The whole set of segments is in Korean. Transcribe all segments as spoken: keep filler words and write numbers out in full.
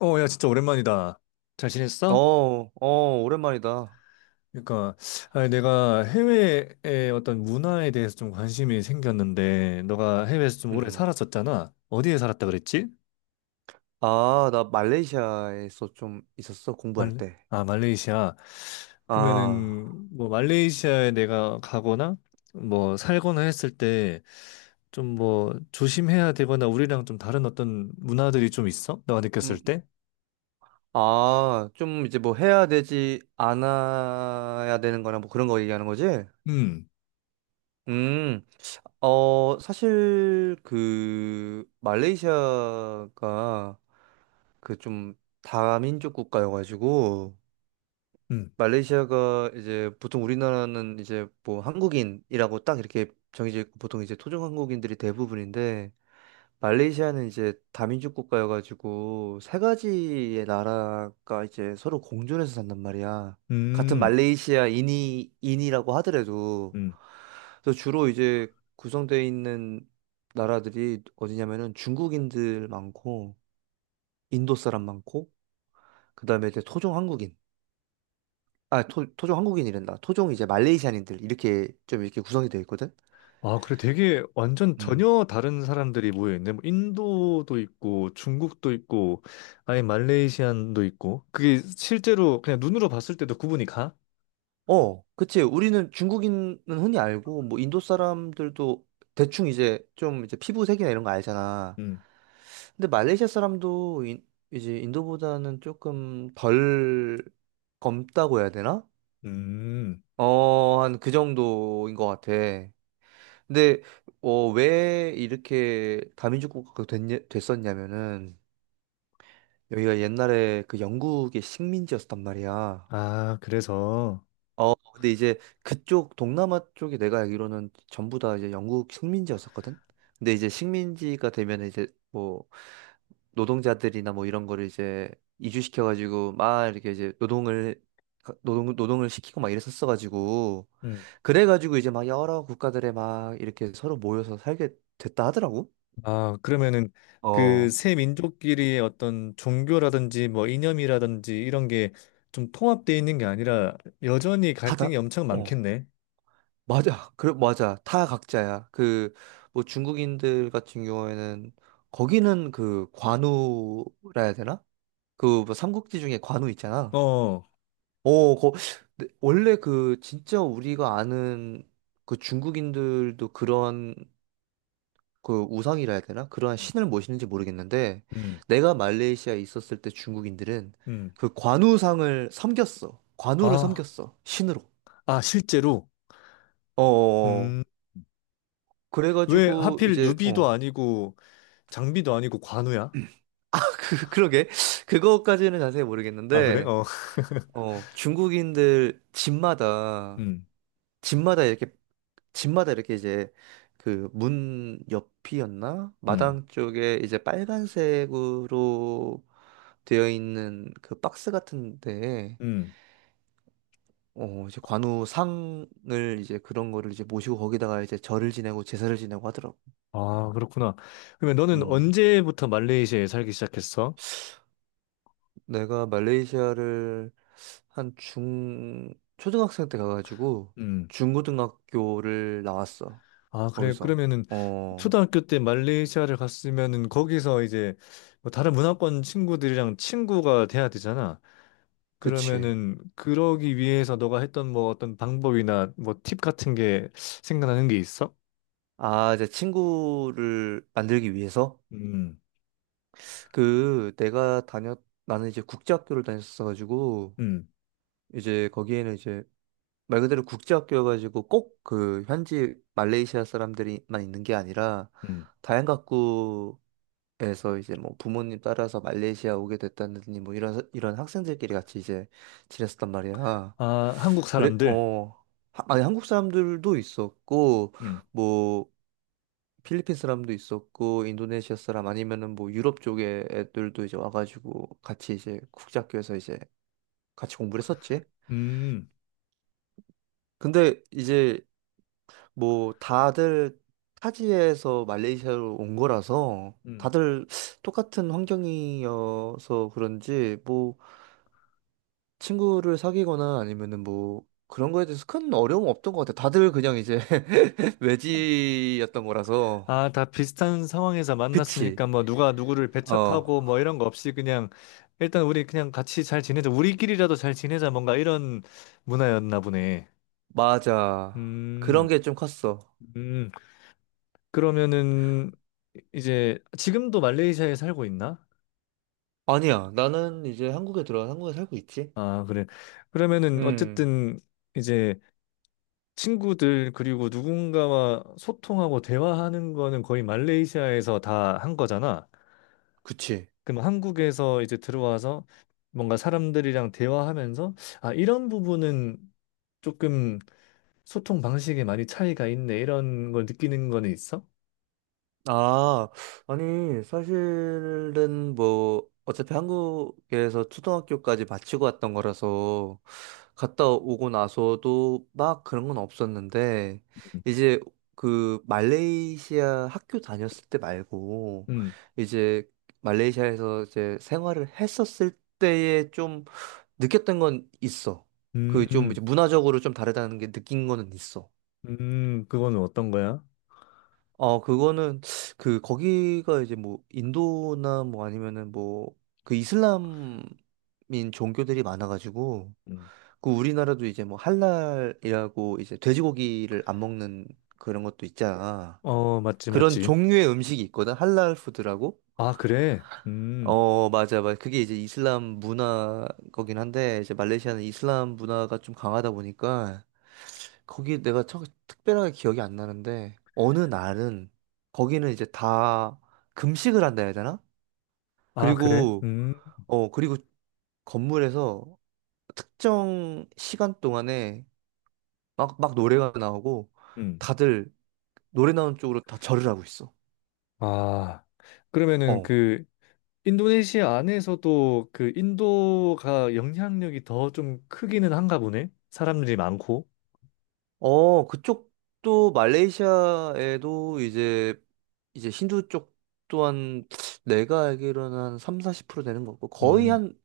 어, 야, 진짜 오랜만이다. 잘 지냈어? 어, 어, 오랜만이다. 그러니까, 아니, 내가 해외의 어떤 문화에 대해서 좀 관심이 생겼는데, 너가 해외에서 좀 오래 음. 살았었잖아. 어디에 살았다 그랬지? 아, 나 말레이시아에서 좀 있었어, 공부할 말, 때. 아, 말레이시아. 아, 그러면은, 뭐, 말레이시아에 내가 가거나, 뭐, 살거나 했을 때, 좀 뭐, 조심해야 되거나, 우리랑 좀 다른 어떤 문화들이 좀 있어? 너가 느꼈을 음, 때? 아, 좀 이제 뭐 해야 되지, 안 해야 되는 거나 뭐 그런 거 얘기하는 거지? 음, 음, 어, 사실 그 말레이시아가 그 좀 다민족 국가여가지고 음, 말레이시아가 이제 보통 우리나라는 이제 뭐 한국인이라고 딱 이렇게 정해져 있고 보통 이제 토종 한국인들이 대부분인데 말레이시아는 이제 다민족 국가여가지고 세 가지의 나라가 이제 서로 공존해서 산단 말이야. 같은 음, 말레이시아인이 인이라고 하더라도 음. 그래서 주로 이제 구성되어 있는 나라들이 어디냐면은 중국인들 많고 인도 사람 많고 그다음에 이제 토종 한국인 아 토, 토종 한국인이란다 토종 이제 말레이시안인들 이렇게 좀 이렇게 구성이 되어 있거든. 아, 그래. 되게 완전 음. 전혀 다른 사람들이 모여있네. 뭐 인도도 있고, 중국도 있고, 아예 말레이시안도 있고. 그게 실제로 그냥 눈으로 봤을 때도 구분이 가? 어, 그치. 우리는 중국인은 흔히 알고, 뭐, 인도 사람들도 대충 이제 좀 이제 피부색이나 이런 거 알잖아. 음. 근데 말레이시아 사람도 인, 이제 인도보다는 조금 덜 검다고 해야 되나? 음. 어, 한 그 정도인 것 같아. 근데, 어, 왜 이렇게 다민족 국가가 됐, 됐었냐면은, 여기가 옛날에 그 영국의 식민지였단 말이야. 아, 그래서. 어, 근데 이제 그쪽 동남아 쪽이 내가 알기로는 전부 다 이제 영국 식민지였었거든. 근데 이제 식민지가 되면 이제 뭐 노동자들이나 뭐 이런 거를 이제 이주시켜가지고 막 이렇게 이제 노동을 가- 노동 노동을 시키고 막 이랬었어가지고 음. 그래가지고 이제 막 여러 국가들에 막 이렇게 서로 모여서 살게 됐다 하더라고. 아, 그러면은 그 어, 세 민족끼리의 어떤 종교라든지 뭐 이념이라든지 이런 게 좀 통합되어 있는 게 아니라 여전히 갈등이 다다. 엄청 많겠네. 맞아. 그래, 맞아. 다 각자야. 그, 뭐 중국인들 같은 경우에는 거기는 그 관우라 해야 되나? 그 뭐 삼국지 중에 관우 있잖아. 어. 어, 거, 근데 원래 그 진짜 우리가 아는 그 중국인들도 그런 그 우상이라 해야 되나? 그러한 신을 모시는지 모르겠는데 음. 내가 말레이시아에 있었을 때 중국인들은 음. 그 관우상을 섬겼어. 관우를 아, 섬겼어. 신으로. 아, 실제로. 어, 어, 어. 왜 그래가지고 하필 이제 유비도 어. 아니고 장비도 아니고 관우야? 아, 그, 그러게. 그거까지는 자세히 아, 그래? 모르겠는데, 어. 어, 중국인들 집마다, 음, 집마다 이렇게, 집마다 이렇게 이제, 그, 문 옆이었나? 음, 마당 쪽에 이제 빨간색으로 되어 있는 그 박스 같은데, 음. 어, 이제 관우 상을 이제 그런 거를 이제 모시고 거기다가 이제 절을 지내고 제사를 지내고 하더라고. 아, 그렇구나. 그러면 너는 음, 언제부터 말레이시아에 살기 시작했어? 내가 말레이시아를 한 중, 초등학생 때 가가지고 음. 중고등학교를 나왔어. 아, 그래. 거기서. 그러면은 어, 초등학교 때 말레이시아를 갔으면은 거기서 이제 뭐 다른 문화권 친구들이랑 친구가 돼야 되잖아. 그치. 그러면은 그러기 위해서 너가 했던 뭐 어떤 방법이나 뭐 팁 같은 게 생각나는 게 있어? 아, 이제 친구를 만들기 위해서? 음, 그, 내가 다녔, 나는 이제 국제학교를 다녔어가지고, 음, 이제 거기에는 이제 말 그대로 국제학교여가지고 꼭 그 현지 말레이시아 사람들이만 있는 게 아니라, 음. 다양각 그래서 이제 뭐 부모님 따라서 말레이시아 오게 됐다느니 뭐 이런 이런 학생들끼리 같이 이제 지냈었단 말이야. 아, 한국 그래 사람들. 어 하- 아니 한국 사람들도 있었고 뭐 필리핀 사람도 있었고 인도네시아 사람 아니면은 뭐 유럽 쪽에 애들도 이제 와가지고 같이 이제 국제학교에서 이제 같이 공부를 했었지. 음, 근데 이제 뭐 다들 타지에서 말레이시아로 온 거라서 음. 다들 똑같은 환경이어서 그런지 뭐 친구를 사귀거나 아니면은 뭐 그런 거에 대해서 큰 어려움 없던 것 같아. 다들 그냥 이제 외지였던 거라서. 아, 다 비슷한 상황에서 그치. 만났으니까 뭐 누가 누구를 어, 배척하고 뭐 이런 거 없이 그냥 일단 우리 그냥 같이 잘 지내자. 우리끼리라도 잘 지내자. 뭔가 이런 문화였나 보네. 맞아. 그런 음, 게 좀 컸어. 음. 그러면은 이제 지금도 말레이시아에 살고 있나? 아니야. 나는 이제 한국에 들어와 한국에 살고 있지. 아, 그래. 그러면은 음, 어쨌든 이제 친구들 그리고 누군가와 소통하고 대화하는 거는 거의 말레이시아에서 다 한 거잖아. 그치. 그럼 한국에서 이제 들어와서 뭔가 사람들이랑 대화하면서 아, 이런 부분은 조금 소통 방식에 많이 차이가 있네. 이런 걸 느끼는 거는 있어? 아, 아니, 사실은 뭐, 어차피 한국에서 초등학교까지 마치고 왔던 거라서, 갔다 오고 나서도 막 그런 건 없었는데, 이제 그 말레이시아 학교 다녔을 때 말고, 음. 이제 말레이시아에서 이제 생활을 했었을 때에 좀 느꼈던 건 있어. 음. 그 좀 음. 문화적으로 좀 다르다는 게 느낀 거는 있어. 음, 그거는 어떤 거야? 어, 그거는, 그, 거기가 이제 뭐, 인도나 뭐 아니면은 뭐, 그 이슬람인 종교들이 많아가지고, 음. 그 우리나라도 이제 뭐, 할랄이라고 이제 돼지고기를 안 먹는 그런 것도 있잖아. 어, 맞지, 그런 맞지. 종류의 음식이 있거든? 할랄 푸드라고? 아, 그래? 음. 어, 맞아, 맞아. 그게 이제 이슬람 문화 거긴 한데, 이제 말레이시아는 이슬람 문화가 좀 강하다 보니까, 거기 내가 척, 특별하게 기억이 안 나는데 어느 날은 거기는 이제 다 금식을 한다 해야 되나? 아, 그래? 그리고 음. 어 그리고 건물에서 특정 시간 동안에 막 막 노래가 나오고 음. 다들 노래 나오는 쪽으로 다 절을 하고 있어. 아. 그러면은 어. 그 인도네시아 안에서도 그 인도가 영향력이 더 좀 크기는 한가 보네. 사람들이 많고. 어, 그쪽도 말레이시아에도 이제 이제 힌두 쪽 또한 내가 알기로는 한 삼, 사십 퍼센트 되는 거고 거의 음. 한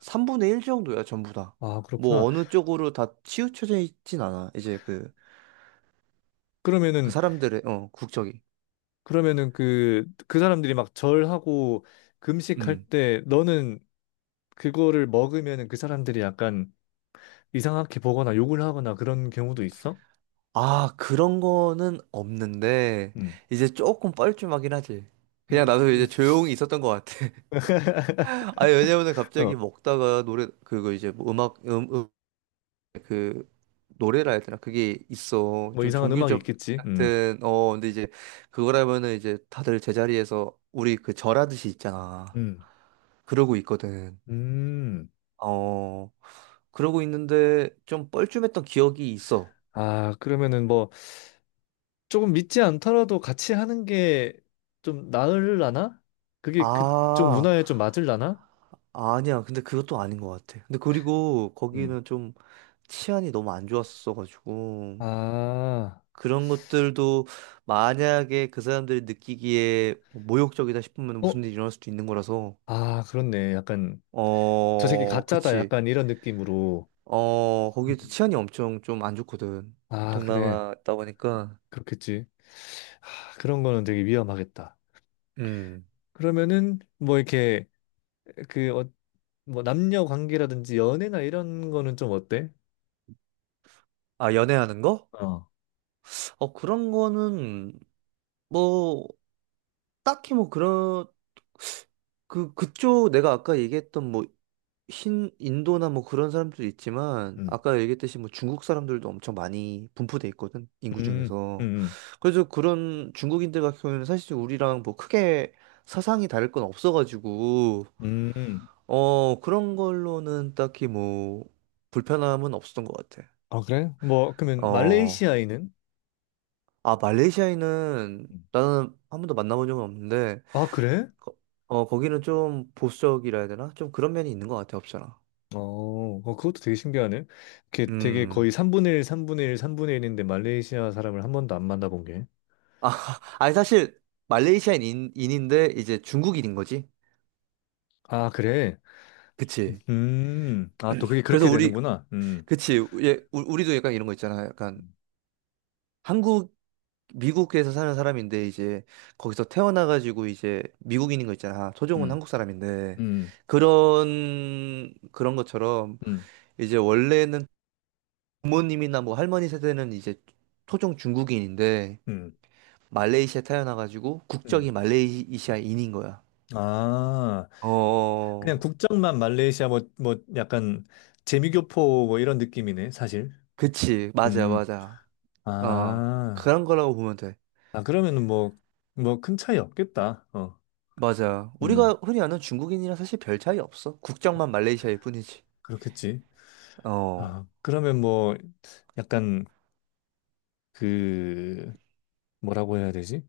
삼분의 일 정도야, 전부 다. 아, 뭐 그렇구나. 어느 쪽으로 다 치우쳐져 있진 않아. 이제 그, 그 그러면은, 사람들의, 어, 국적이. 그러면은 그, 그 사람들이 막 절하고 금식할 음. 때 너는 그거를 먹으면은 그 사람들이 약간 이상하게 보거나 욕을 하거나 그런 경우도 있어? 아, 그런 거는 없는데, 음. 이제 조금 뻘쭘하긴 하지. 그냥 나도 음. 이제 조용히 있었던 것 같아. 아니, 왜냐면은 갑자기 어, 먹다가 노래, 그거 이제 뭐 음악, 음, 음, 그, 노래라 해야 되나? 그게 있어. 뭐 좀 이상한 음악이 종교적 있겠지. 음. 같은, 어, 근데 이제 그거라면은 이제 다들 제자리에서 우리 그 절하듯이 있잖아. 음. 그러고 있거든. 음. 어, 그러고 있는데 좀 뻘쭘했던 기억이 있어. 아, 그러면은 뭐 조금 믿지 않더라도 같이 하는 게 좀 나으려나? 그게 그쪽 아, 문화에 좀 맞으려나? 아니야. 근데 그것도 아닌 것 같아. 근데 그리고 음. 거기는 좀 치안이 너무 안 좋았어가지고 아. 그런 것들도 만약에 그 사람들이 느끼기에 뭐 모욕적이다 싶으면 어? 무슨 일이 일어날 수도 있는 거라서 아, 그렇네. 약간 저 새끼 어, 가짜다 그치. 약간 이런 느낌으로 어, 거기도 음. 치안이 엄청 좀 안 좋거든. 아 그래 동남아 있다 보니까. 그렇겠지 아, 그런 거는 되게 위험하겠다. 음. 그러면은 뭐 이렇게 그 어, 뭐 남녀 관계라든지 연애나 이런 거는 좀 어때? 아, 연애하는 거? 어. 어, 그런 거는 뭐 딱히 뭐 그런 그 그쪽 내가 아까 얘기했던 뭐 흰 인도나 뭐 그런 사람들도 있지만 음. 아까 얘기했듯이 뭐 중국 사람들도 엄청 많이 분포돼 있거든 인구 음, 중에서 음, 그래서 그런 중국인들 같은 경우에는 사실 우리랑 뭐 크게 사상이 다를 건 없어가지고 음. 음. 어 그런 걸로는 딱히 뭐 불편함은 없었던 것 같아 아, 그래? 뭐, 그러면 어 말레이시아인은? 아 말레이시아인은 음. 나는 한 번도 만나본 적은 없는데 아, 그래? 거- 어, 거기는 좀 보수적이라 해야 되나? 좀 그런 면이 있는 것 같아, 없잖아. 어, 어, 그것도 되게 신기하네. 이렇게 되게 음. 거의 삼분의 일, 삼분의 일, 삼분의 일인데 말레이시아 사람을 한 번도 안 만나본 게. 아, 아니, 사실, 말레이시아인인데, 이제 중국인인 거지? 아, 그래? 그치. 음, 아, 또 그게 그래서 그렇게 우리, 되는구나. 음, 그치. 예, 우- 우리도 약간 이런 거 있잖아. 약간, 음. 한국, 미국에서 사는 사람인데, 이제, 거기서 태어나가지고, 이제, 미국인인 거 있잖아. 토종은 음, 한국 사람인데. 음, 그런, 그런 것처럼, 음, 이제, 원래는 부모님이나 뭐 할머니 세대는 이제, 토종 중국인인데, 음, 말레이시아 태어나가지고 국적이 음. 말레이시아인인 거야. 아, 어, 어, 그냥 어. 국적만 말레이시아 뭐, 뭐 약간 재미교포 뭐 이런 느낌이네, 사실. 그치. 맞아, 음, 맞아. 어, 아, 그런 거라고 보면 돼. 아, 그러면은 뭐, 뭐 큰 차이 없겠다. 어, 맞아. 음, 우리가 흔히 아는 중국인이랑 사실 별 차이 없어. 국적만 말레이시아일 뿐이지. 그렇겠지. 어, 아, 그러면 뭐 약간 그, 뭐라고 해야 되지?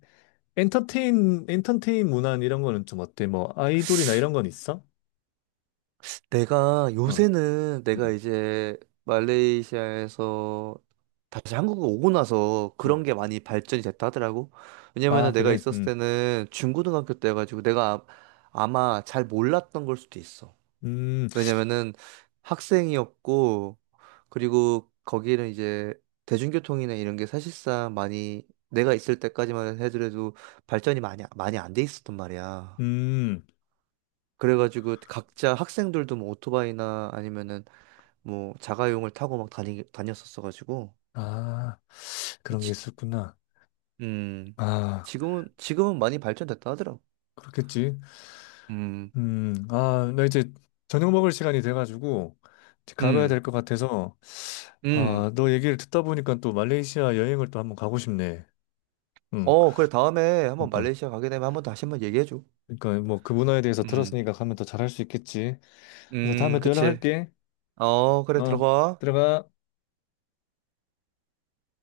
엔터테인, 엔터테인 문화 이런 거는 좀 어때? 뭐 아이돌이나 이런 건 있어? 내가 어, 요새는 내가 음. 이제 말레이시아에서 다시 한국에 오고 나서 그런 음. 게 많이 발전이 됐다 하더라고. 아, 왜냐면은 내가 그래. 있었을 음. 때는 중고등학교 때여가지고 내가 아, 아마 잘 몰랐던 걸 수도 있어. 음. 왜냐면은 학생이었고, 그리고 거기는 이제 대중교통이나 이런 게 사실상 많이 내가 있을 때까지만 해도 발전이 많이, 많이 안 돼 있었단 말이야. 음. 그래가지고 각자 학생들도 뭐 오토바이나 아니면은 뭐 자가용을 타고 막 다니, 다녔었어가지고. 아, 그런 게 지, 있었구나. 음, 아, 지금은, 지금은 많이 발전됐다 하더라고. 그렇겠지. 음, 음. 아, 나 이제 저녁 먹을 시간이 돼 가지고 이제 가봐야 음, 될 것 같아서 음. 아, 너 얘기를 듣다 보니까 또 말레이시아 여행을 또 한번 가고 싶네. 응. 어, 그래. 다음에 한번 그러니까. 말레이시아 가게 되면 한번 다시 한번 얘기해줘. 그러니까 뭐 그 문화에 대해서 음, 들었으니까 가면 더 잘할 수 있겠지. 그래서 음, 다음에 또 그치. 연락할게. 어, 그래, 어. 들어가. 들어가.